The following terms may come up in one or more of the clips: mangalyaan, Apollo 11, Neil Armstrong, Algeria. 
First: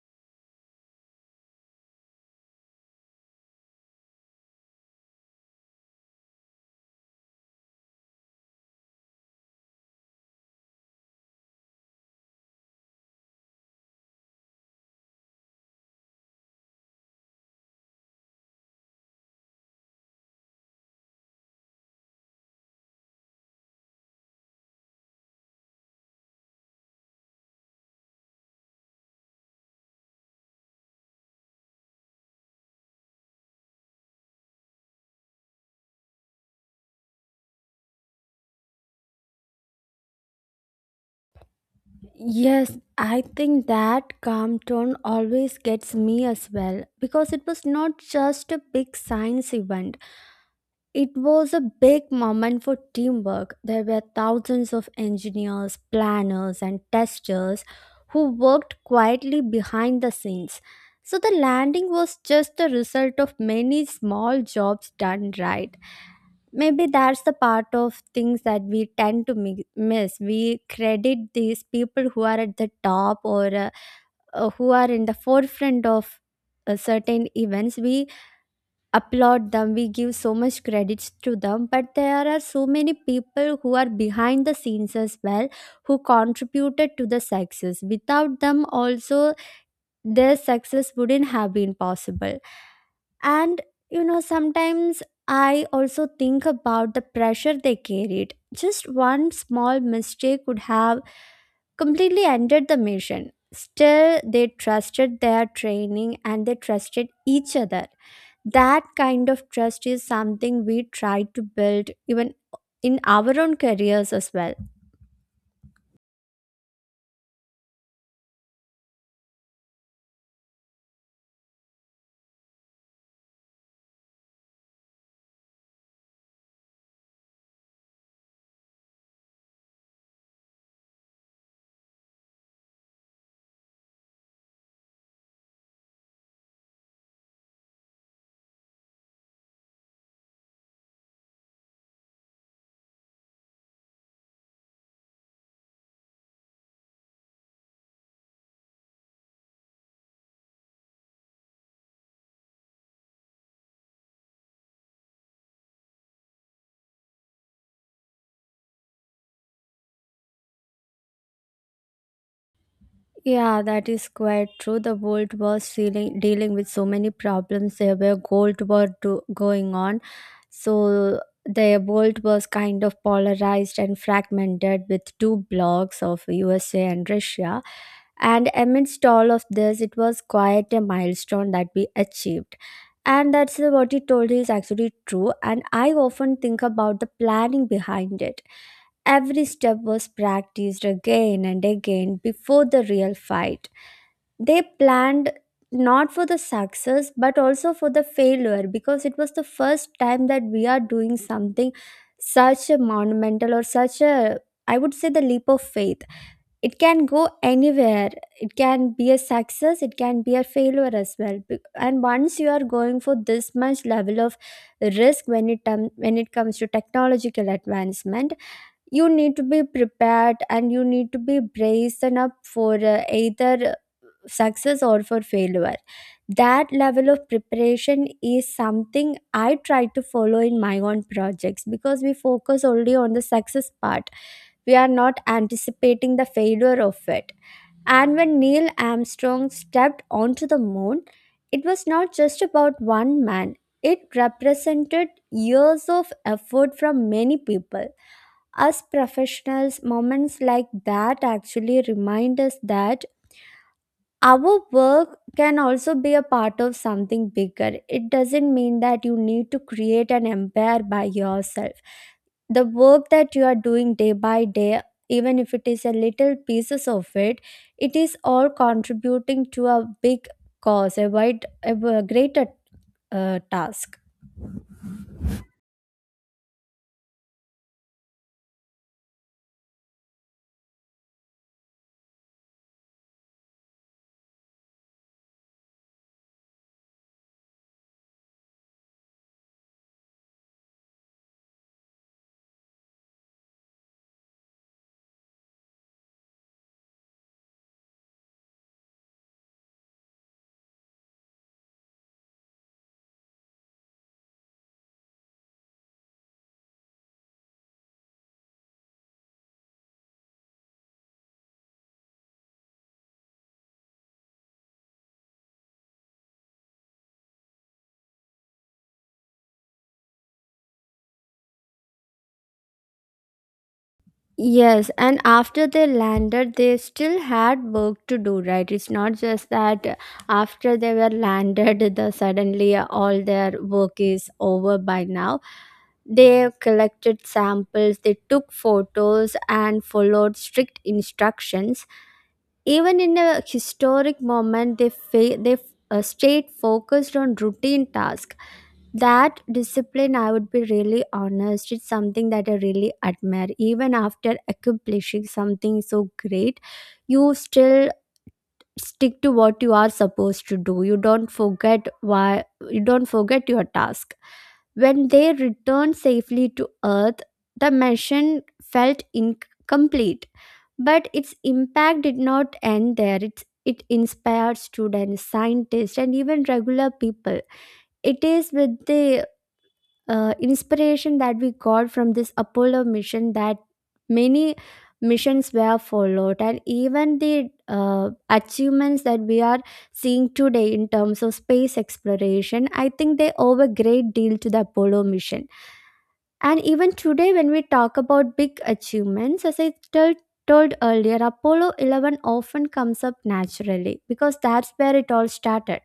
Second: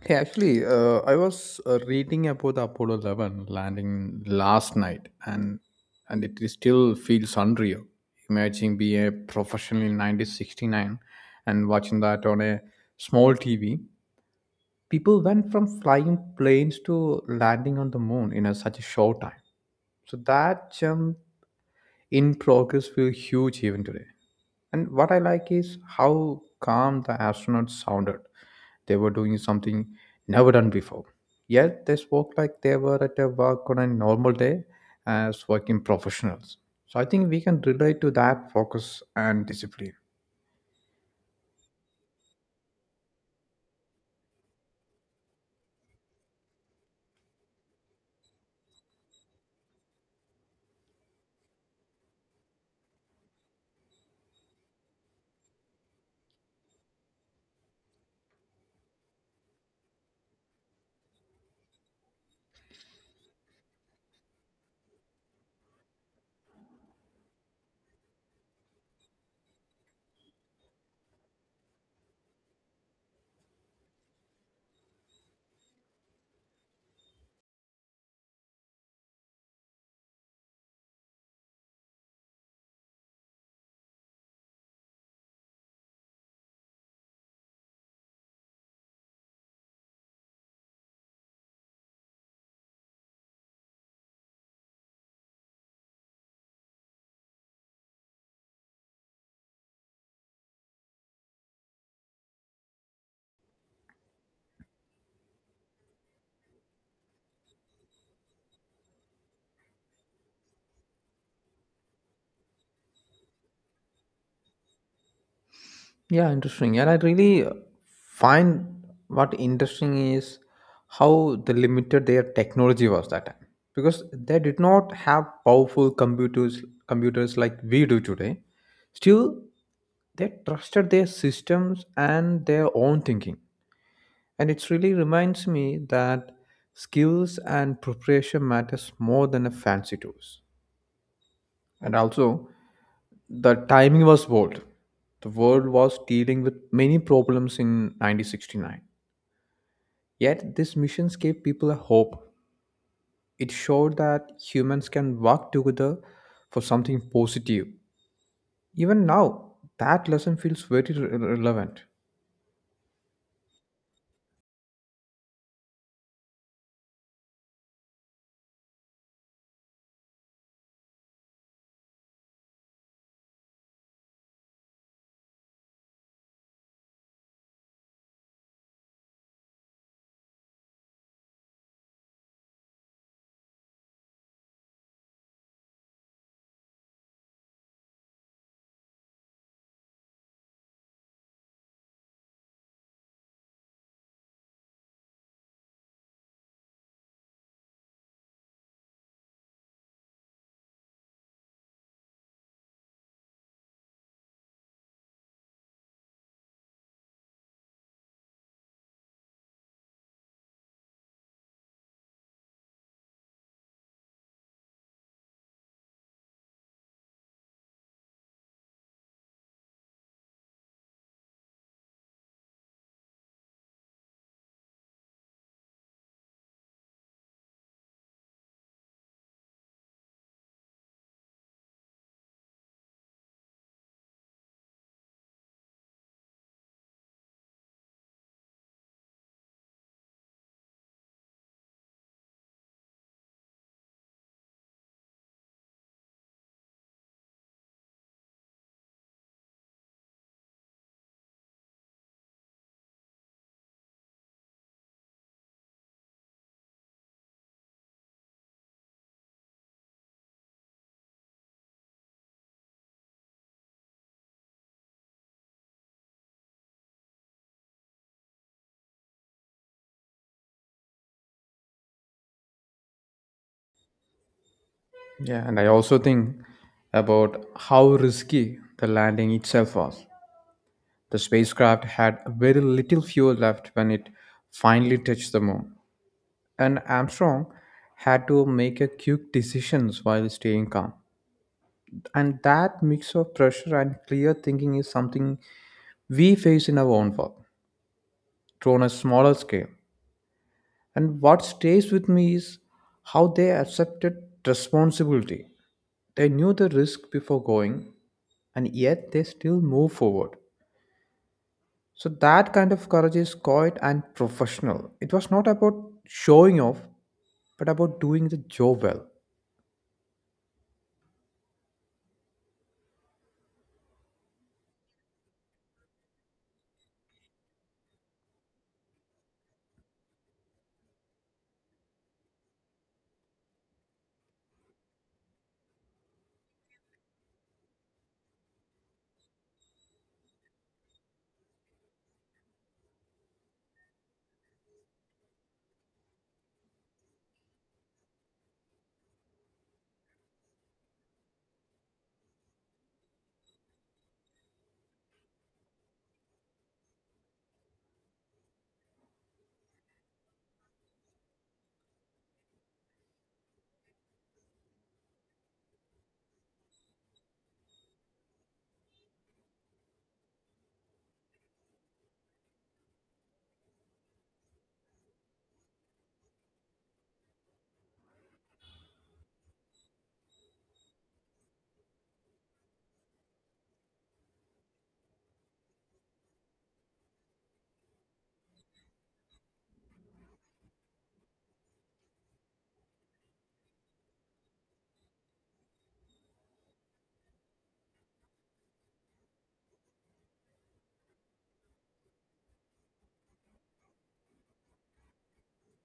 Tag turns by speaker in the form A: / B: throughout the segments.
A: Hey, actually, I was reading about the Apollo 11 landing last night, and it is still feels unreal. Imagine being a professional in 1969 and watching that on a small TV. People went from flying planes to landing on the moon in such a short time. So that jump in progress feels huge even today. And what I like is how calm the astronauts sounded. They were doing something never done before. Yet they spoke like they were at a work on a normal day as working professionals. So I think we can relate to that focus and discipline.
B: Yes, I think that calm tone always gets me as well because it was not just a big science event. It was a big moment for teamwork. There were thousands of engineers, planners, and testers who worked quietly behind the scenes. So the landing was just the result of many small jobs done right. Maybe that's the part of things that we tend to miss. We credit these people who are at the top or who are in the forefront of certain events. We applaud them, we give so much credits to them, but there are so many people who are behind the scenes as well who contributed to the success. Without them, also, their success wouldn't have been possible. And sometimes I also think about the pressure they carried. Just one small mistake could have completely ended the mission. Still, they trusted their training and they trusted each other. That kind of trust is something we try to build even in our own careers as well.
A: Yeah, interesting. And I really find what interesting is how the limited their technology was that time. Because they did not have powerful computers like we do today. Still, they trusted their systems and their own thinking, and it really reminds me that skills and preparation matters more than a fancy tools. And also, the timing was bold. The world was dealing with many problems in 1969, yet these missions gave people a hope. It showed that humans can work together for something positive. Even now, that lesson feels very relevant.
B: Yeah, that is quite true. The world was dealing with so many problems. There were gold war going on, so the world was kind of polarized and fragmented with two blocks of USA and Russia. And amidst all of this, it was quite a milestone that we achieved. And that's what he told is actually true. And I often think about the planning behind it. Every step was practiced again and again before the real fight. They planned not for the success but also for the failure because it was the first time that we are doing something such a monumental or such a, I would say, the leap of faith. It can go anywhere. It can be a success, it can be a failure as well. And once you are going for this much level of risk when it comes to technological advancement, you need to be prepared and you need to be braced enough for either success or for failure. That level of preparation is something I try to follow in my own projects because we focus only on the success part, we are not anticipating the failure of it. And when Neil Armstrong stepped onto the moon, it was not just about one man, it represented years of effort from many people. As professionals, moments like that actually remind us that our work can also be a part of something bigger. It doesn't mean that you need to create an empire by yourself. The work that you are doing day by day, even if it is a little pieces of it, it is all contributing to a big cause, a wide, a greater task.
A: Yeah, and I also think about how risky the landing itself was. The spacecraft had very little fuel left when it finally touched the moon, and Armstrong had to make a quick decisions while staying calm. And that mix of pressure and clear thinking is something we face in our own work, to on a smaller scale. And what stays with me is how they accepted responsibility. They knew the risk before going, and yet they still move forward. So that kind of courage is quiet and professional. It was not about showing off, but about doing the job well.
B: Yes, and after they landed, they still had work to do, right? It's not just that after they were landed, the suddenly all their work is over by now. They collected samples, they took photos, and followed strict instructions. Even in a historic moment, they stayed focused on routine tasks. That discipline, I would be really honest, it's something that I really admire. Even after accomplishing something so great, you still stick to what you are supposed to do. You don't forget why, you don't forget your task. When they returned safely to Earth, the mission felt incomplete but its impact did not end there. It inspired students, scientists, and even regular people. It is with the inspiration that we got from this Apollo mission that many missions were followed, and even the achievements that we are seeing today in terms of space exploration, I think they owe a great deal to the Apollo mission. And even today, when we talk about big achievements, as I told earlier, Apollo 11 often comes up naturally because that's where it all started.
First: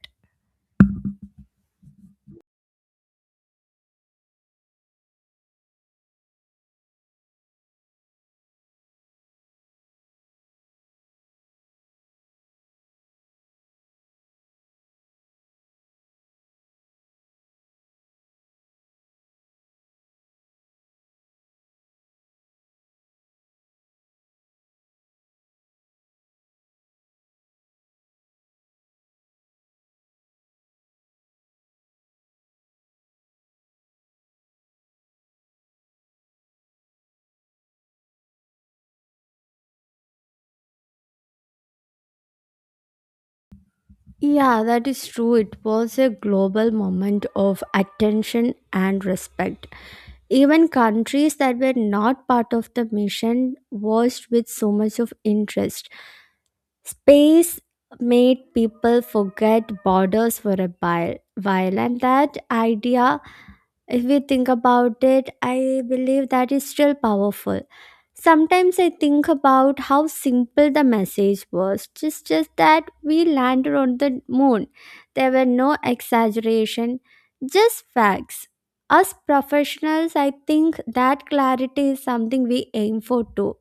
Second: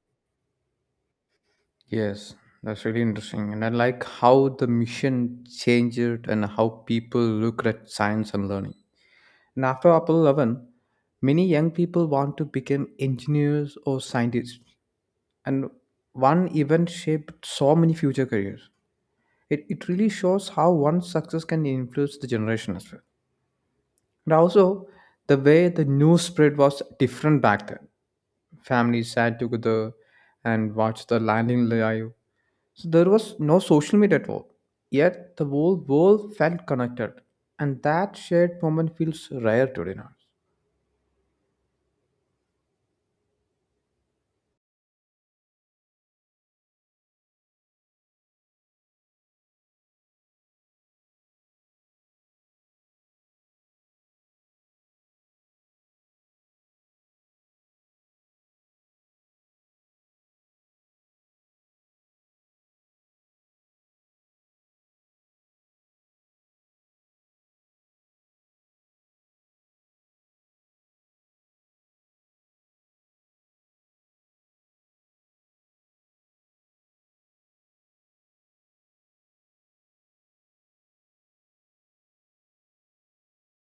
A: Yes, that's really interesting. And I like how the mission changed and how people look at science and learning. And after Apollo 11, many young people want to become engineers or scientists. And one event shaped so many future careers. It really shows how one success can influence the generation as well. And also, the way the news spread was different back then. Families sat together and watched the landing live. So there was no social media at all. Yet the whole world felt connected. And that shared moment feels rare today now.
B: Yeah, that is true. It was a global moment of attention and respect. Even countries that were not part of the mission watched with so much of interest. Space made people forget borders for a while, and that idea, if we think about it, I believe that is still powerful. Sometimes I think about how simple the message was. Just that we landed on the moon. There were no exaggeration, just facts. Us professionals, I think that clarity is something we aim for too,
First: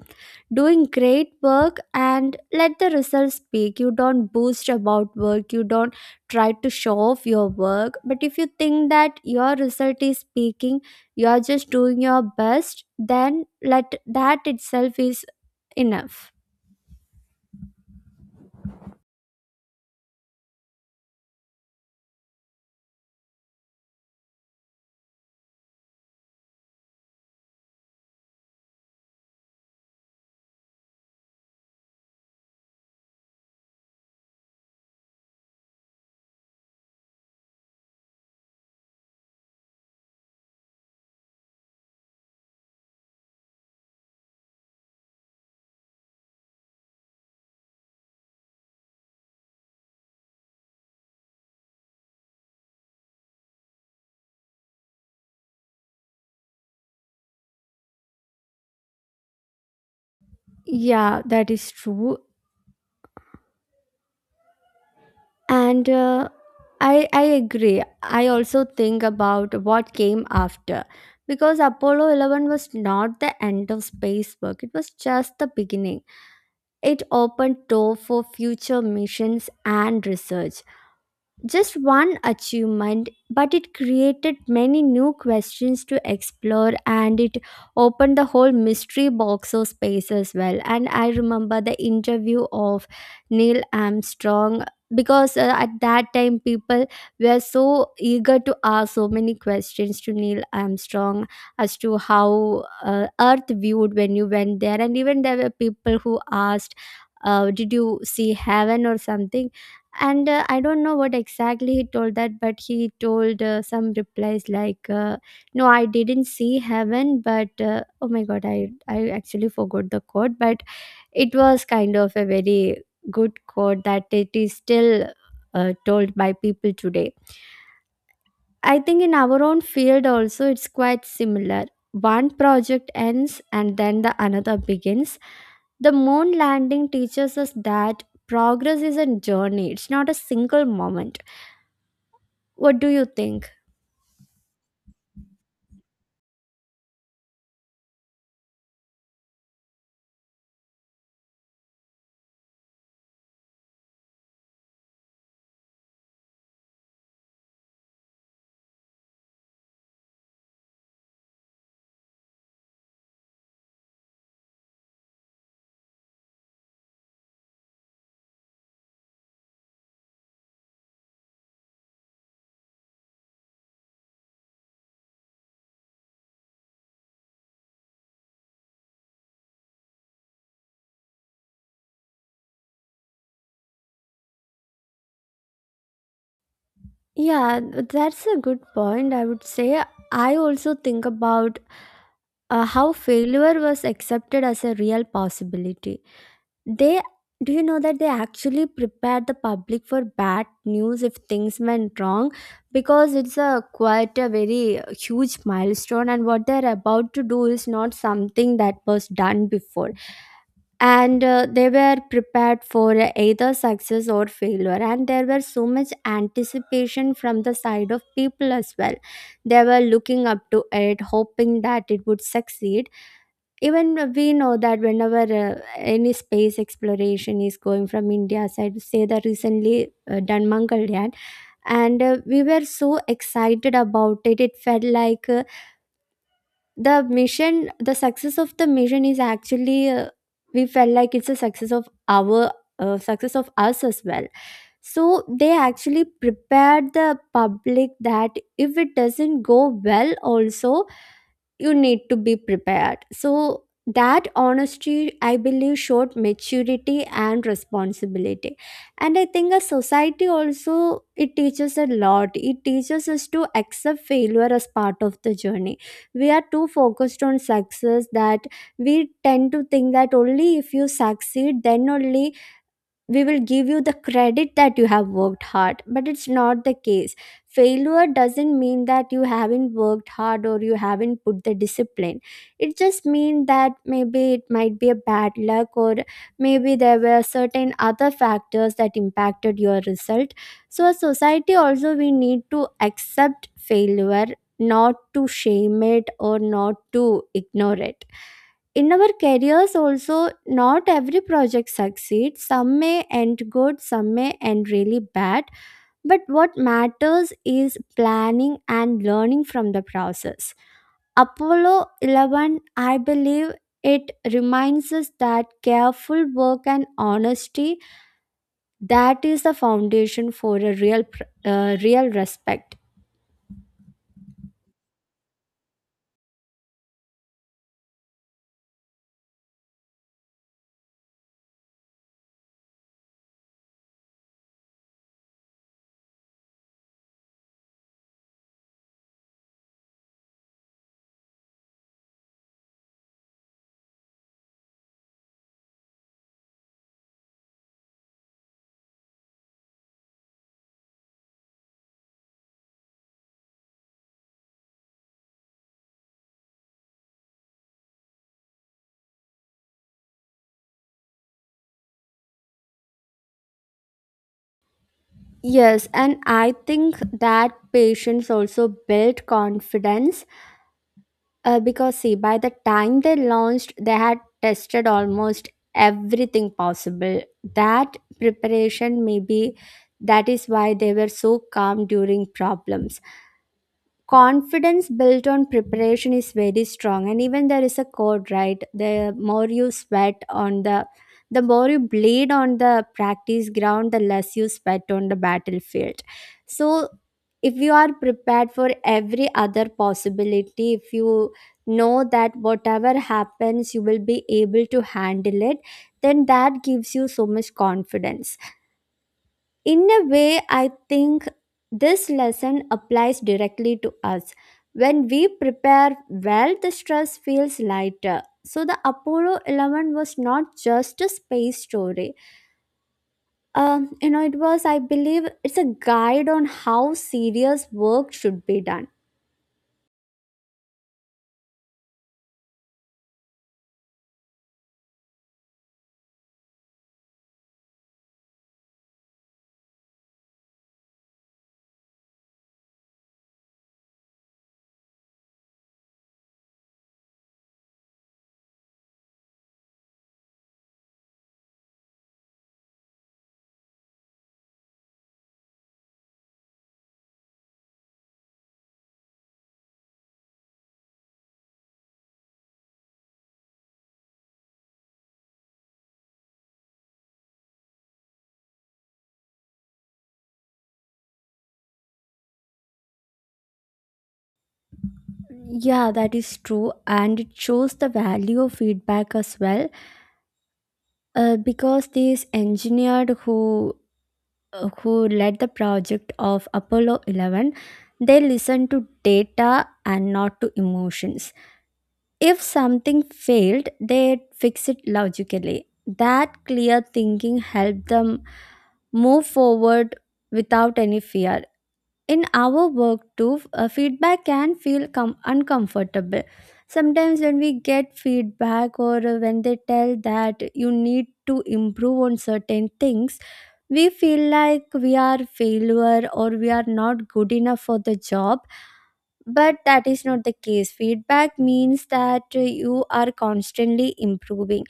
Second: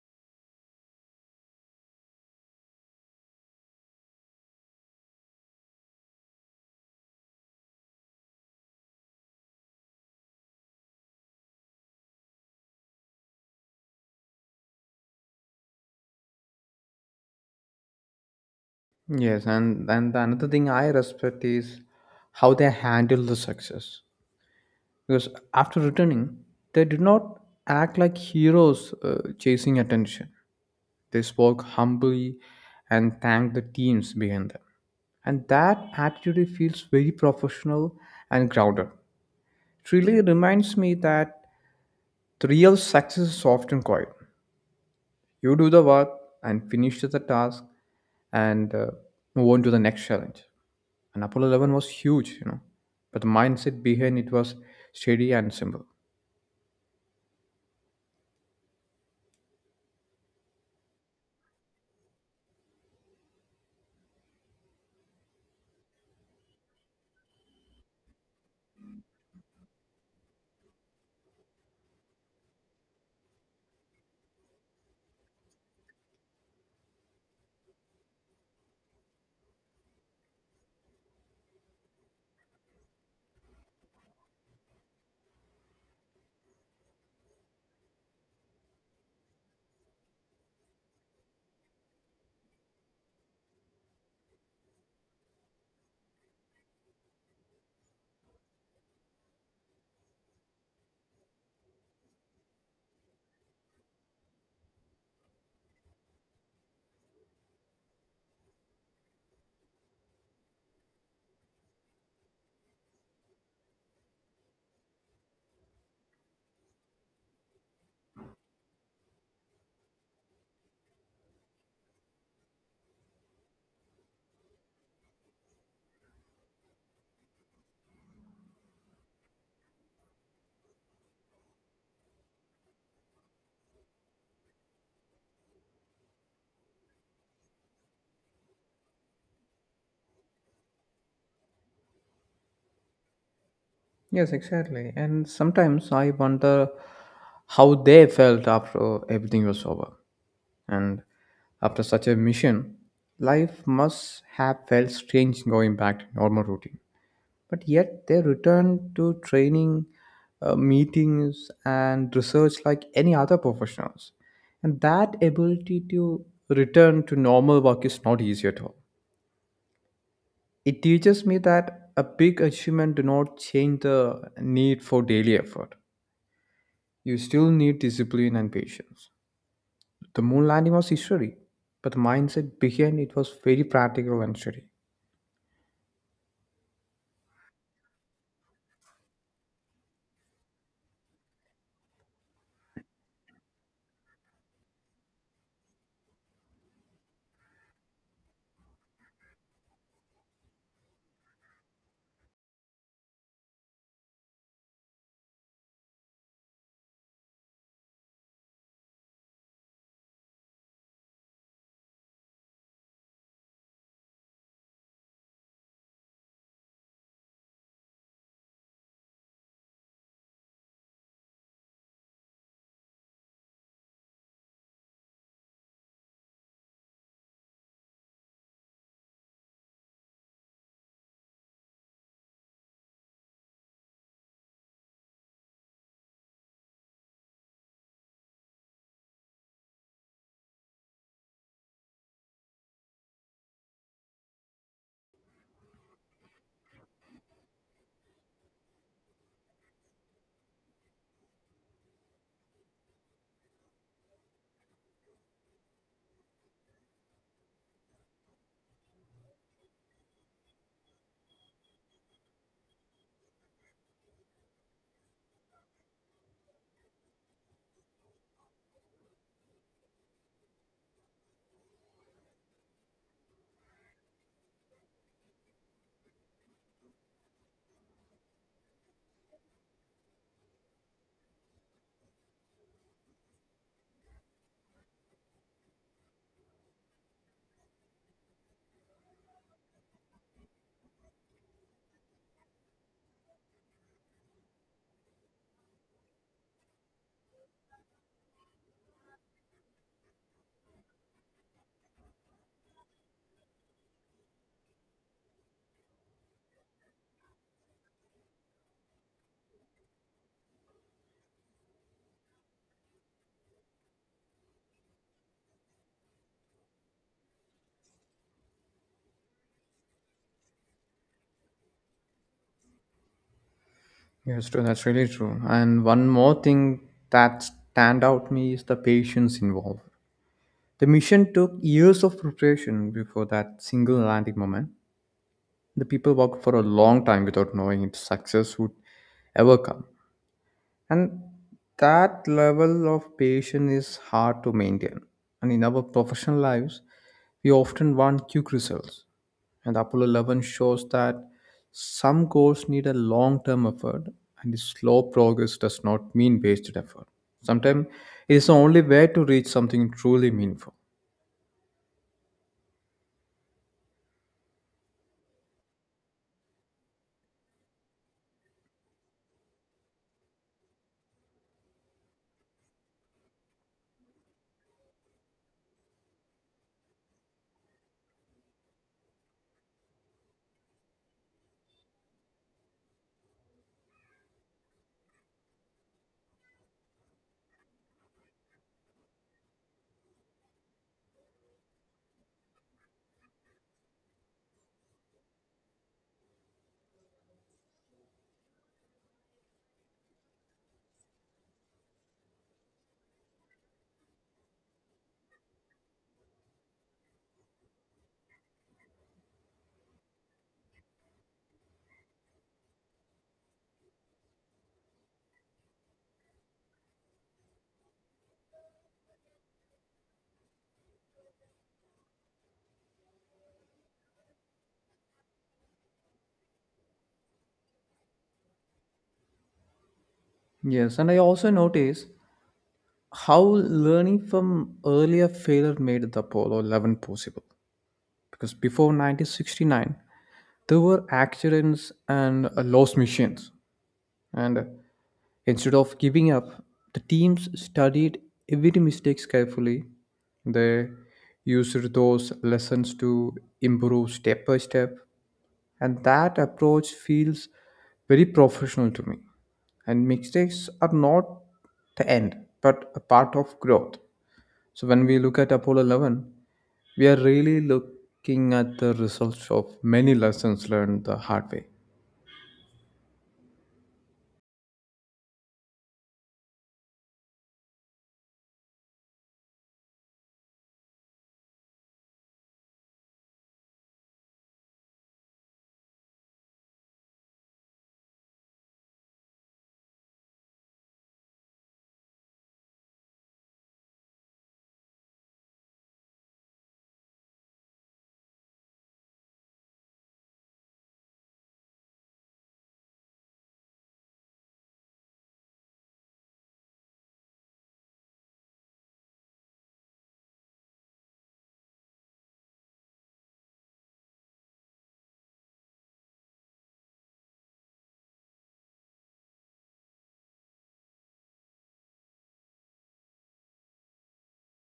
B: doing great work and let the results speak. You don't boast about work, you don't try to show off your work, but if you think that your result is speaking, you are just doing your best, then let that itself is enough.
A: Yes, and the another thing I respect is how they handle the success. Because after returning, they did not act like heroes chasing attention. They spoke humbly and thanked the teams behind them. And that attitude feels very professional and grounded. It really reminds me that the real success is often quiet. You do the work and finish the task and move on to the next challenge. And Apollo 11 was huge, you know, but the mindset behind it was steady and simple.
B: Yeah, that is true, and I agree. I also think about what came after because Apollo 11 was not the end of space work, it was just the beginning. It opened door for future missions and research, just one achievement, but it created many new questions to explore and it opened the whole mystery box of space as well. And I remember the interview of Neil Armstrong because at that time people were so eager to ask so many questions to Neil Armstrong as to how Earth viewed when you went there. And even there were people who asked, did you see heaven or something? And I don't know what exactly he told that but he told some replies like no, I didn't see heaven, but oh my god, I actually forgot the quote but it was kind of a very good quote that it is still told by people today. I think in our own field also it's quite similar. One project ends and then the another begins. The moon landing teaches us that progress is a journey, it's not a single moment. What do you think?
A: Yes, exactly. And sometimes I wonder how they felt after everything was over. And after such a mission, life must have felt strange going back to normal routine. But yet they returned to training, meetings, and research like any other professionals. And that ability to return to normal work is not easy at all. It teaches me that a big achievement do not change the need for daily effort. You still need discipline and patience. The moon landing was history, but the mindset behind it was very practical and steady.
B: Yeah, that's a good point. I would say I also think about how failure was accepted as a real possibility. They, do you know that they actually prepared the public for bad news if things went wrong, because it's a quite a very huge milestone and what they're about to do is not something that was done before. And they were prepared for either success or failure and there were so much anticipation from the side of people as well. They were looking up to it, hoping that it would succeed. Even we know that whenever any space exploration is going from India side, say the recently done Mangalyaan, and we were so excited about it. It felt like the mission, the success of the mission is actually we felt like it's a success of our success of us as well. So they actually prepared the public that if it doesn't go well also, you need to be prepared. So that honesty, I believe, showed maturity and responsibility. And I think a society also it teaches a lot. It teaches us to accept failure as part of the journey. We are too focused on success that we tend to think that only if you succeed, then only we will give you the credit that you have worked hard, but it's not the case. Failure doesn't mean that you haven't worked hard or you haven't put the discipline. It just means that maybe it might be a bad luck or maybe there were certain other factors that impacted your result. So as society also we need to accept failure, not to shame it or not to ignore it. In our careers also, not every project succeeds. Some may end good, some may end really bad, but what matters is planning and learning from the process. Apollo 11, I believe, it reminds us that careful work and honesty, that is the foundation for a real real respect.
A: Yes, true. That's really true. And one more thing that stand out me is the patience involved. The mission took years of preparation before that single landing moment. The people worked for a long time without knowing if success would ever come. And that level of patience is hard to maintain. And in our professional lives, we often want quick results. And Apollo 11 shows that some goals need a long term effort, and the slow progress does not mean wasted effort. Sometimes it is the only way to reach something truly meaningful.
B: Yes, and I think that patience also build confidence. Because see, by the time they launched, they had tested almost everything possible. That preparation, maybe that is why they were so calm during problems. Confidence built on preparation is very strong. And even there is a code, right? The more you sweat on the more you bleed on the practice ground, the less you sweat on the battlefield. So if you are prepared for every other possibility, if you know that whatever happens you will be able to handle it, then that gives you so much confidence. In a way, I think this lesson applies directly to us. When we prepare well, the stress feels lighter. So the Apollo 11 was not just a space story. You know, it was, I believe, it's a guide on how serious work should be done.
A: Yes, and I also notice how learning from earlier failure made the Apollo 11 possible. Because before 1969, there were accidents and lost missions. And instead of giving up, the teams studied every mistake carefully. They used those lessons to improve step by step, and that approach feels very professional to me. And mistakes are not the end, but a part of growth. So when we look at Apollo 11, we are really looking at the results of many lessons learned the hard way.
B: Yeah, that is true, and it shows the value of feedback as well. Because these engineers who led the project of Apollo 11, they listened to data and not to emotions. If something failed, they fixed it logically. That clear thinking helped them move forward without any fear. In our work too, feedback can feel uncomfortable. Sometimes when we get feedback or when they tell that you need to improve on certain things, we feel like we are failure or we are not good enough for the job, but that is not the case. Feedback means that you are constantly improving,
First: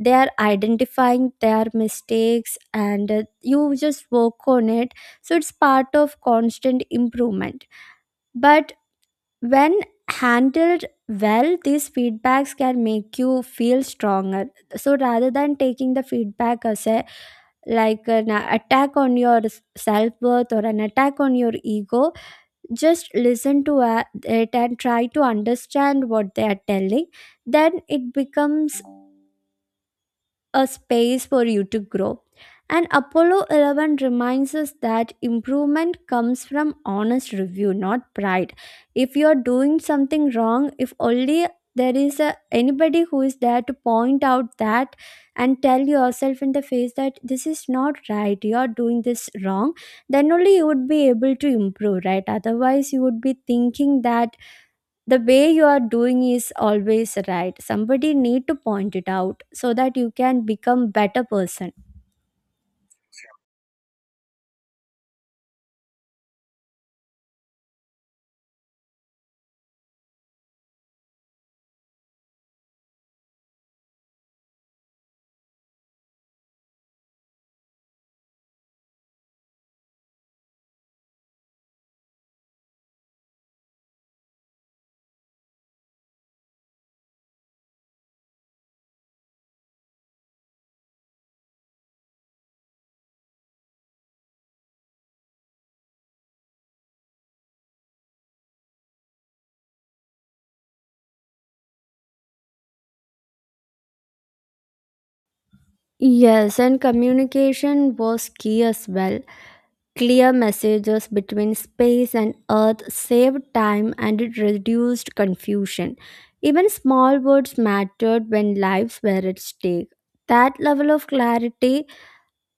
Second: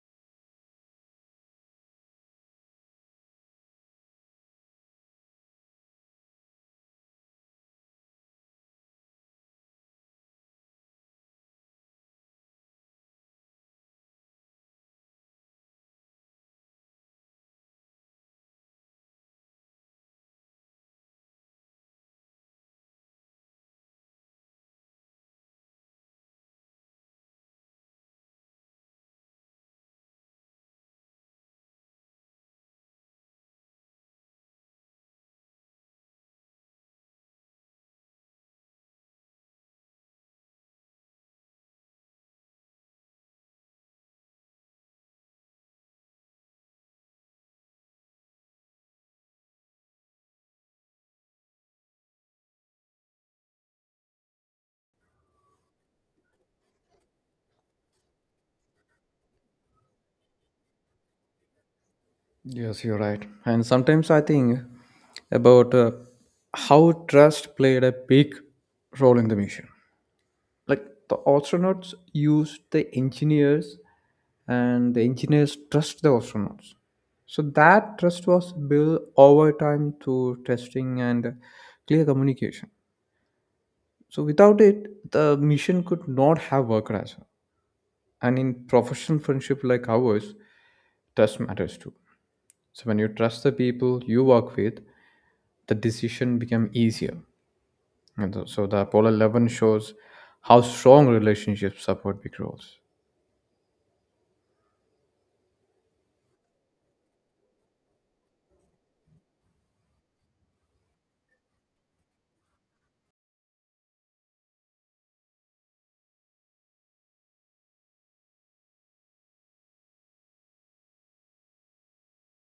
B: they are identifying their mistakes and you just work on it, so it's part of constant improvement. But when handled well, these feedbacks can make you feel stronger. So rather than taking the feedback as a, like an attack on your self-worth or an attack on your ego, just listen to it and try to understand what they are telling. Then it becomes a space for you to grow. And Apollo 11 reminds us that improvement comes from honest review, not pride. If you are doing something wrong, if only there is a, anybody who is there to point out that and tell yourself in the face that this is not right, you are doing this wrong, then only you would be able to improve, right? Otherwise, you would be thinking that the way you are doing is always right. Somebody need to point it out so that you can become better person.
A: Yes, you're right. And sometimes I think about how trust played a big role in the mission. Like the astronauts used the engineers, and the engineers trust the astronauts. So that trust was built over time through testing and clear communication. So without it, the mission could not have worked as well. And in professional friendship like ours, trust matters too. So when you trust the people you work with, the decision become easier. And so the Apollo 11 shows how strong relationships support big roles.
B: Yes, and communication was key as well. Clear messages between space and earth saved time and it reduced confusion. Even small words mattered when lives were at stake. That level of clarity,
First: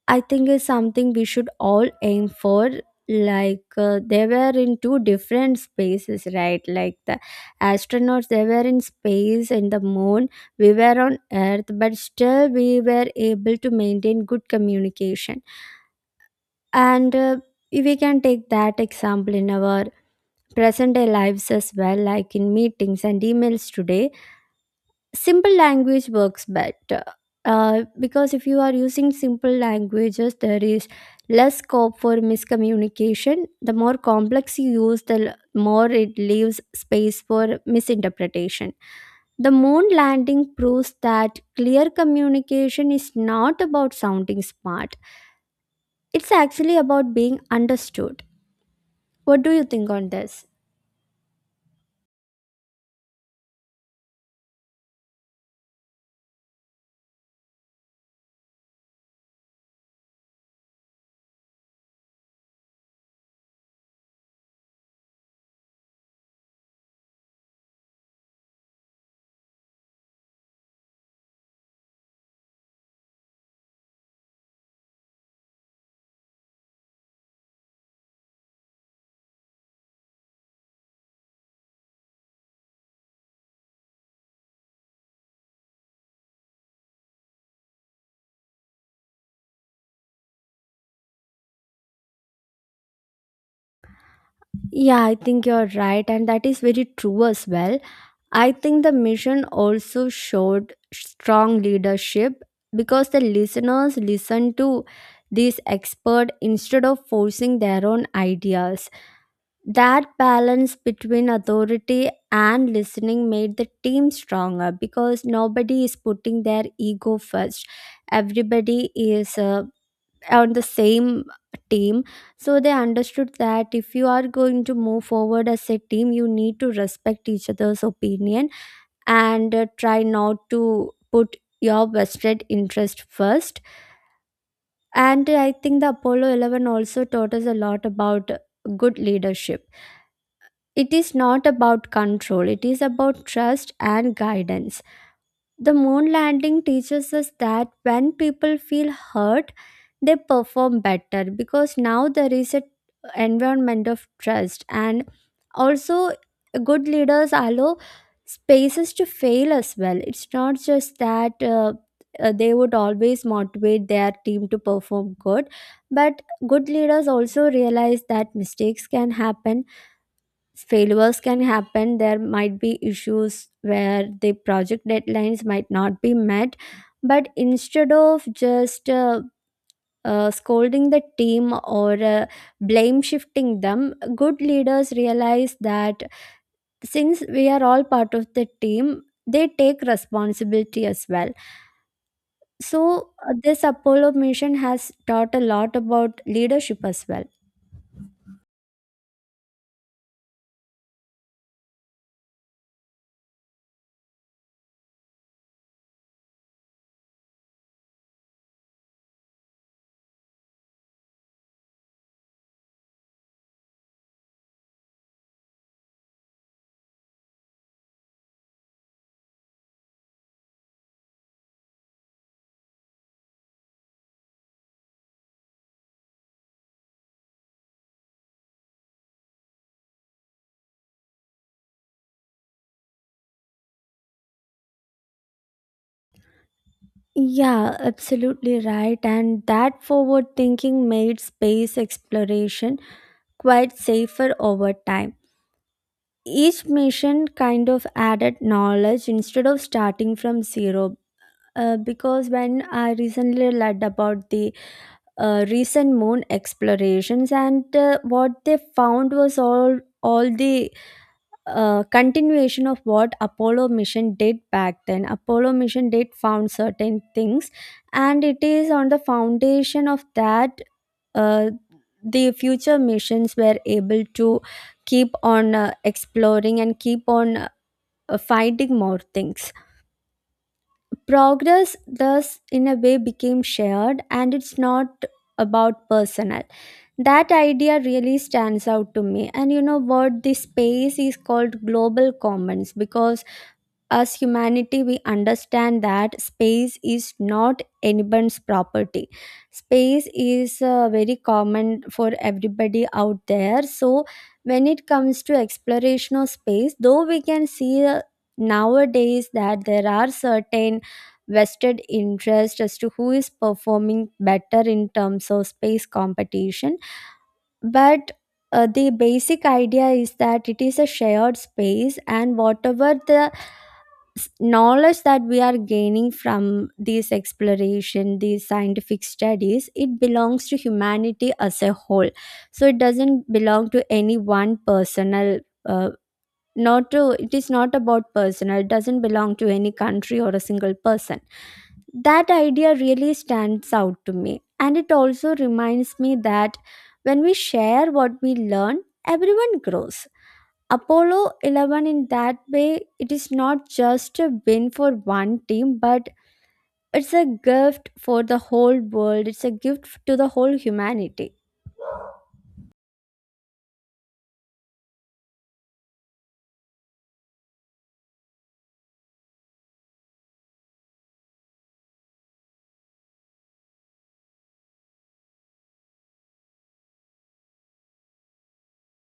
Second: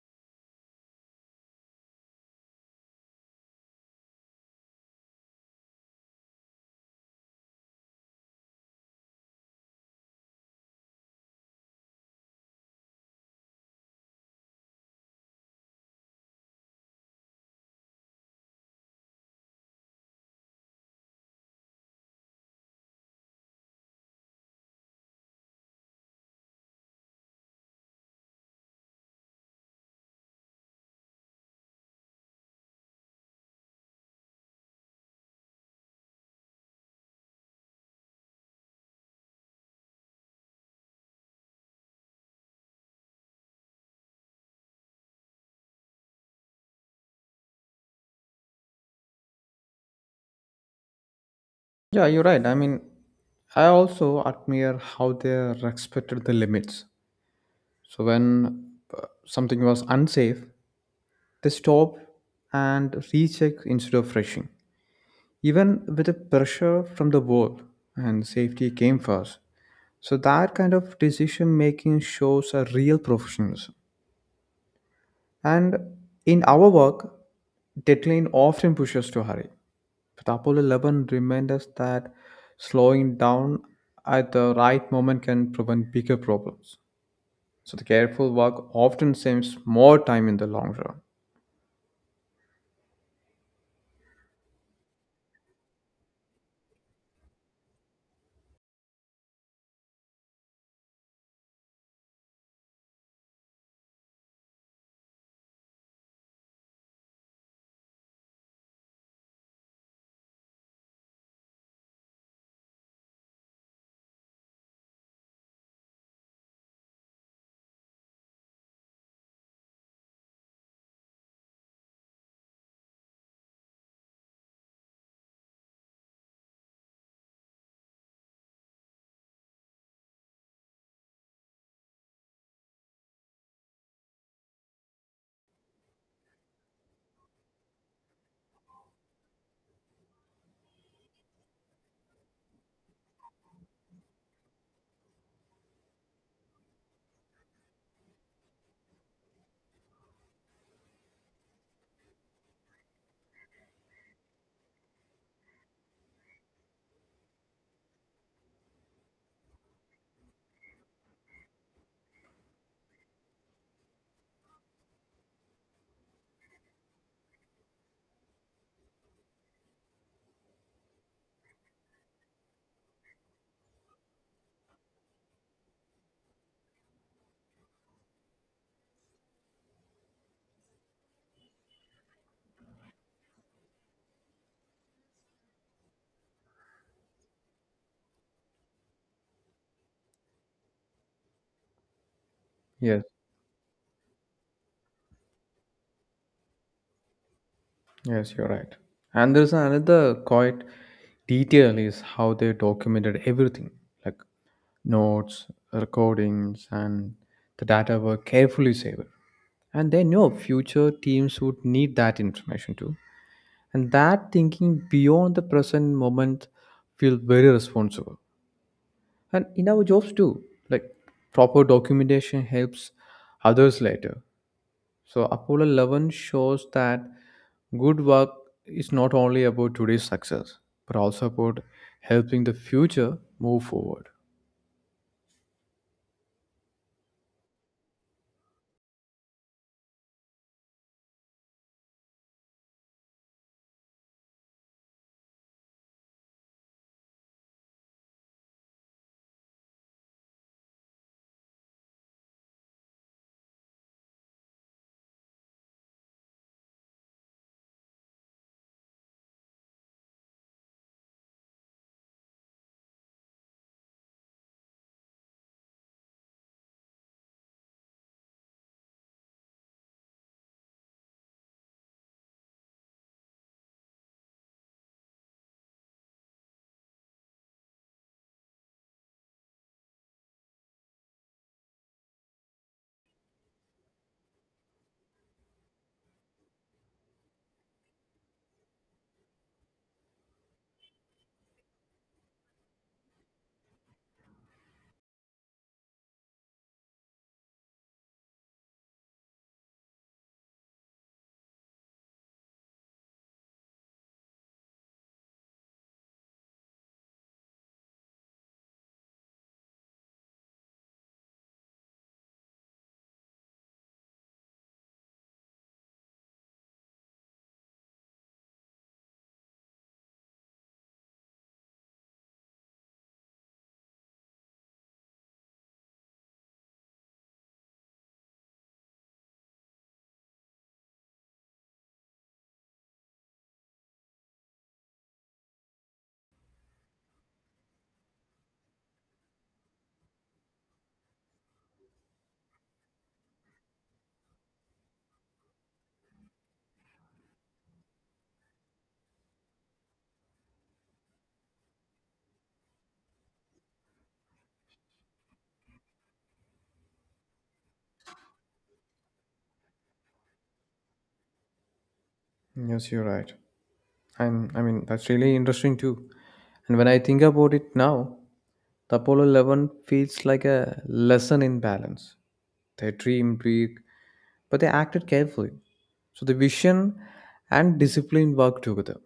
B: I think, is something we should all aim for. Like they were in two different spaces, right? Like the astronauts, they were in space in the moon. We were on Earth, but still we were able to maintain good communication. And we can take that example in our present day lives as well, like in meetings and emails today, simple language works better, because if you are using simple languages there is less scope for miscommunication. The more complex you use the more it leaves space for misinterpretation. The moon landing proves that clear communication is not about sounding smart, it's actually about being understood. What do you think on this?
A: Yeah, you're right. I mean, I also admire how they respected the limits. So when something was unsafe, they stop and recheck instead of rushing. Even with the pressure from the world, and safety came first. So that kind of decision making shows a real professionalism. And in our work, deadline often pushes us to hurry. But Apollo 11 reminds us that slowing down at the right moment can prevent bigger problems. So the careful work often saves more time in the long run.
B: Yeah, I think you're right, and that is very true as well. I think the mission also showed strong leadership because the listeners listened to these expert instead of forcing their own ideas. That balance between authority and listening made the team stronger because nobody is putting their ego first. Everybody is on the same team, so they understood that if you are going to move forward as a team you need to respect each other's opinion, and try not to put your vested interest first. And I think the Apollo 11 also taught us a lot about good leadership. It is not about control, it is about trust and guidance. The moon landing teaches us that when people feel hurt, they perform better because now there is an environment of trust. And also, good leaders allow spaces to fail as well. It's not just that they would always motivate their team to perform good, but good leaders also realize that mistakes can happen, failures can happen, there might be issues where the project deadlines might not be met. But instead of just scolding the team or blame shifting them, good leaders realize that since we are all part of the team, they take responsibility as well.
A: Yes,
B: So this Apollo mission has taught a lot about leadership as well.
A: yes, you're right. And there's another quite detail is how they documented everything, like notes, recordings, and the data were carefully saved. And they know future teams would need that information too. And that thinking beyond the present moment feels very responsible. And in our jobs too, like proper documentation helps others later. So Apollo 11 shows that good work is not only about today's success, but also about helping the future move forward.
B: Yeah, absolutely right. And that forward thinking made space exploration quite safer over time. Each mission kind of added knowledge instead of starting from zero. Because when I recently read about the recent moon explorations, and what they found was all the a continuation of what Apollo mission did back then. Apollo mission did found certain things and it is on the foundation of that, uh, the future missions were able to keep on exploring and keep on finding more things. Progress thus in a way became shared and it's not about personal. That idea really stands out to me. And you know what, the space is called global commons because as humanity, we understand that space is not anyone's property. Space is very common for everybody out there. So, when it comes to exploration of space, though we can see nowadays that there are certain vested interest as to who is performing better in terms of space competition, but the basic idea is that it is a shared space, and whatever the knowledge that we are gaining from this exploration, these scientific studies, it belongs to humanity as a whole. So it doesn't belong to any one personal, uh, not to, it is not about personal, it doesn't belong to any country or a single person. That idea really stands out to me, and it also reminds me that when we share what we learn, everyone grows. Apollo 11 in that way, it is not just a win for one team, but it's a gift for the whole world, it's a gift to the whole humanity.
A: Yes, you're right. I mean, that's really interesting too. And when I think about it now, the Apollo 11 feels like a lesson in balance. They dreamed big, but they acted carefully. So the vision and discipline work together.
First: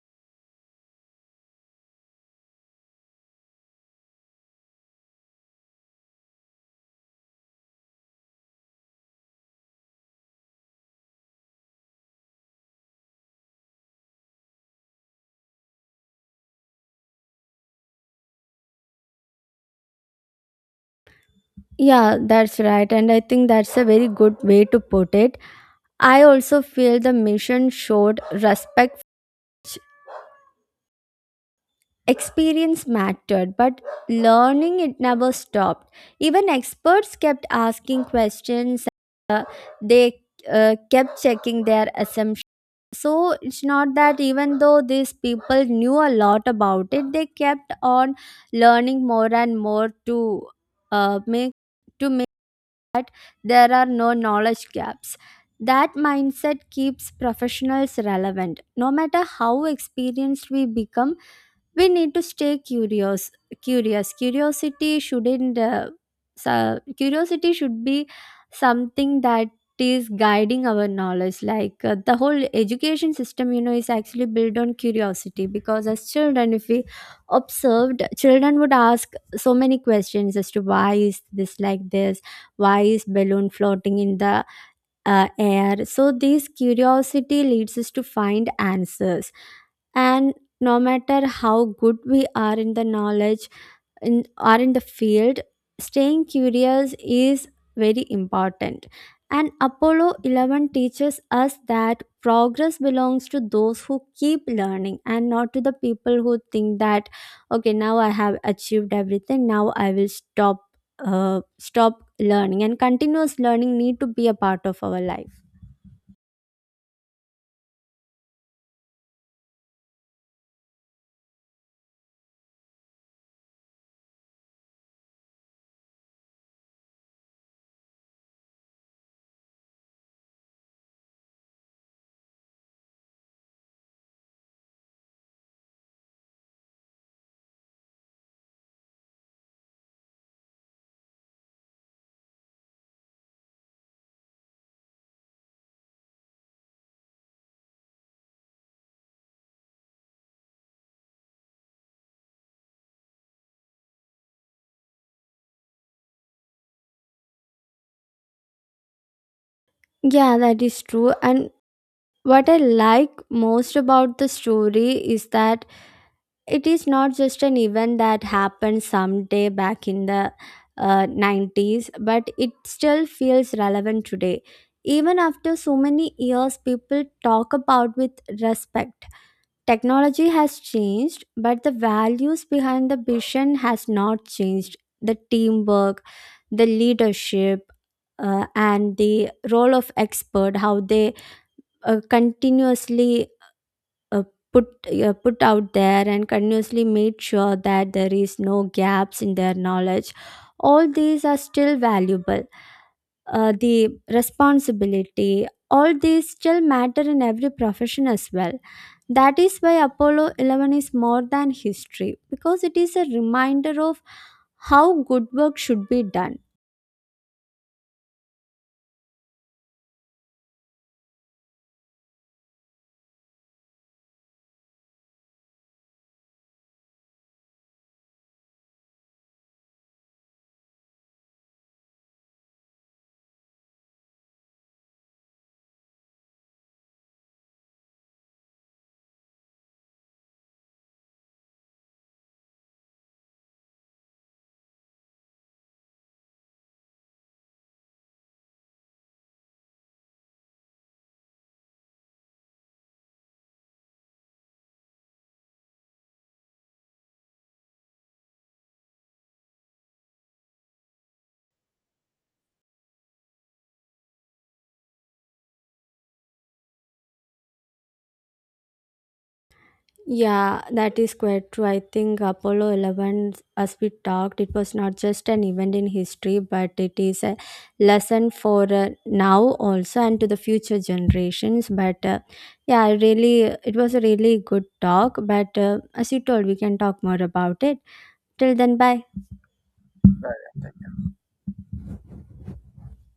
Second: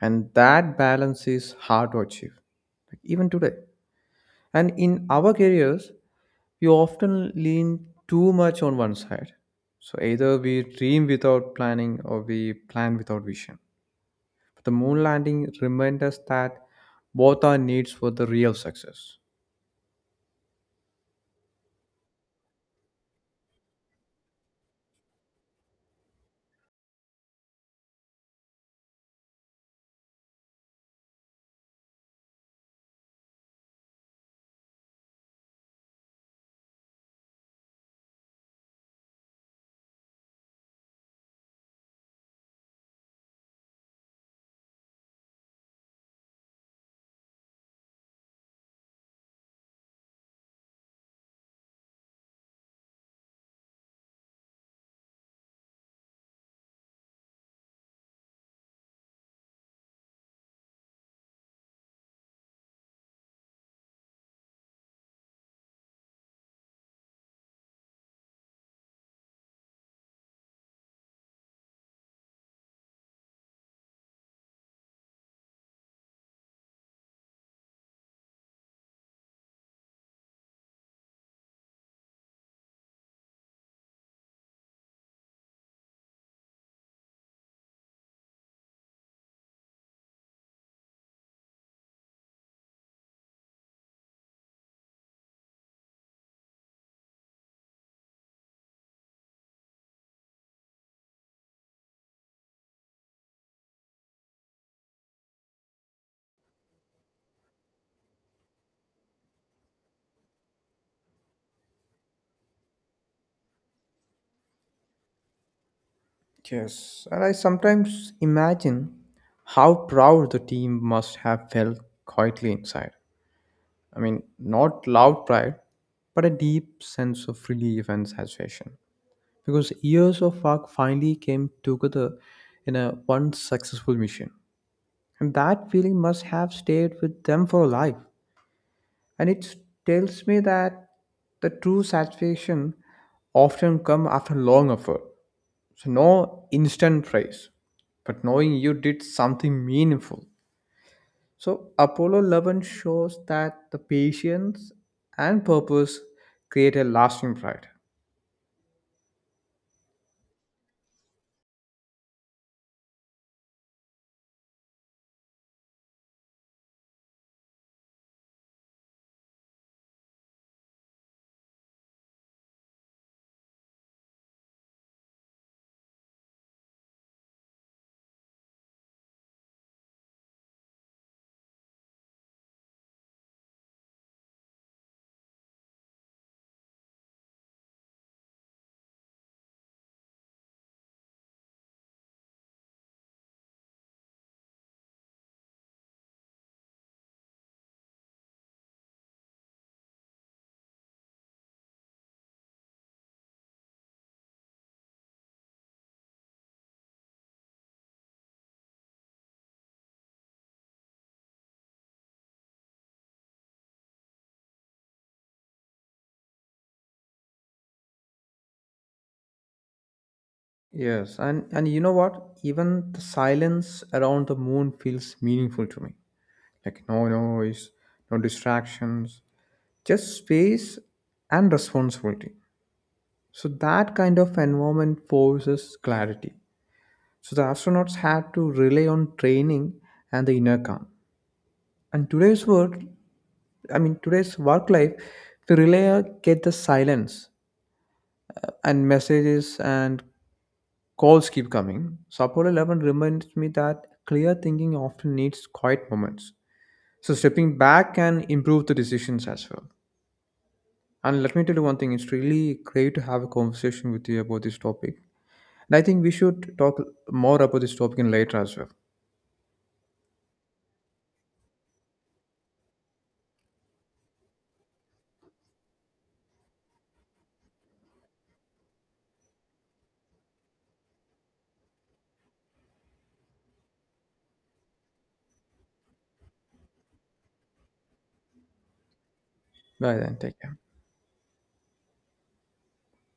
A: And that balance is hard to achieve, like even today. And in our careers, we often lean too much on one side. So either we dream without planning or we plan without vision. The moon landing reminds us that both are needs for the real success.
B: Yeah, that's right, and I think that's a very good way to put it. I also feel the mission showed respect. Experience mattered but learning it never stopped. Even experts kept asking questions. They kept checking their assumptions. So it's not that even though these people knew a lot about it, they kept on learning more and more to uh, make make there are no knowledge gaps. That mindset keeps professionals relevant. No matter how experienced we become, we need to stay curious. Curious curiosity shouldn't uh, so curiosity should be something that is guiding our knowledge. Like the whole education system, you know, is actually built on curiosity, because as children, if we observed, children would ask so many questions as to why is this like this, why is balloon floating in the air. So this curiosity leads us to find answers. And no matter how good we are in the knowledge, are in the field, staying curious is very important. And Apollo 11 teaches us that progress belongs to those who keep learning and not to the people who think that, okay, now I have achieved everything, now I will stop. Stop learning, and continuous learning need to be a part of our life.
A: Yes, and I sometimes imagine how proud the team must have felt quietly inside. I mean, not loud pride, but a deep sense of relief and satisfaction. Because years of work finally came together in a one successful mission. And that feeling must have stayed with them for life. And it tells me that the true satisfaction often come after long effort. So no instant praise, but knowing you did something meaningful. So Apollo 11 shows that the patience and purpose create a lasting pride.
B: Yeah, that is true, and what I like most about the story is that it is not just an event that happened someday back in the '90s, but it still feels relevant today. Even after so many years, people talk about with respect. Technology has changed but the values behind the vision has not changed. The teamwork, the leadership, and the role of expert, how they continuously uh, put put out there and continuously made sure that there is no gaps in their knowledge, all these are still valuable. The responsibility, all these still matter in every profession as well. That is why Apollo 11 is more than history, because it is a reminder of how good work should be done.
A: Yes, and you know what, even the silence around the moon feels meaningful to me. Like no noise, no distractions, just space and responsibility. So that kind of environment forces clarity. So the astronauts had to rely on training and the inner calm. And today's work, I mean today's work life, we rely get the silence, and messages and calls keep coming. So Apollo 11 reminds me that clear thinking often needs quiet moments. So stepping back can improve the decisions as well. And let me tell you one thing, it's really great to have a conversation with you about this topic. And I think we should talk more about this topic in later as well.
B: Yeah, that is quite true. I think Apollo 11, as we talked, it was not just an event in history, but it is a lesson for now also and to the future generations. But yeah, I really, it was a really good talk. But as you told, we can talk more about it. Till then, bye.
A: Bye then. Take care.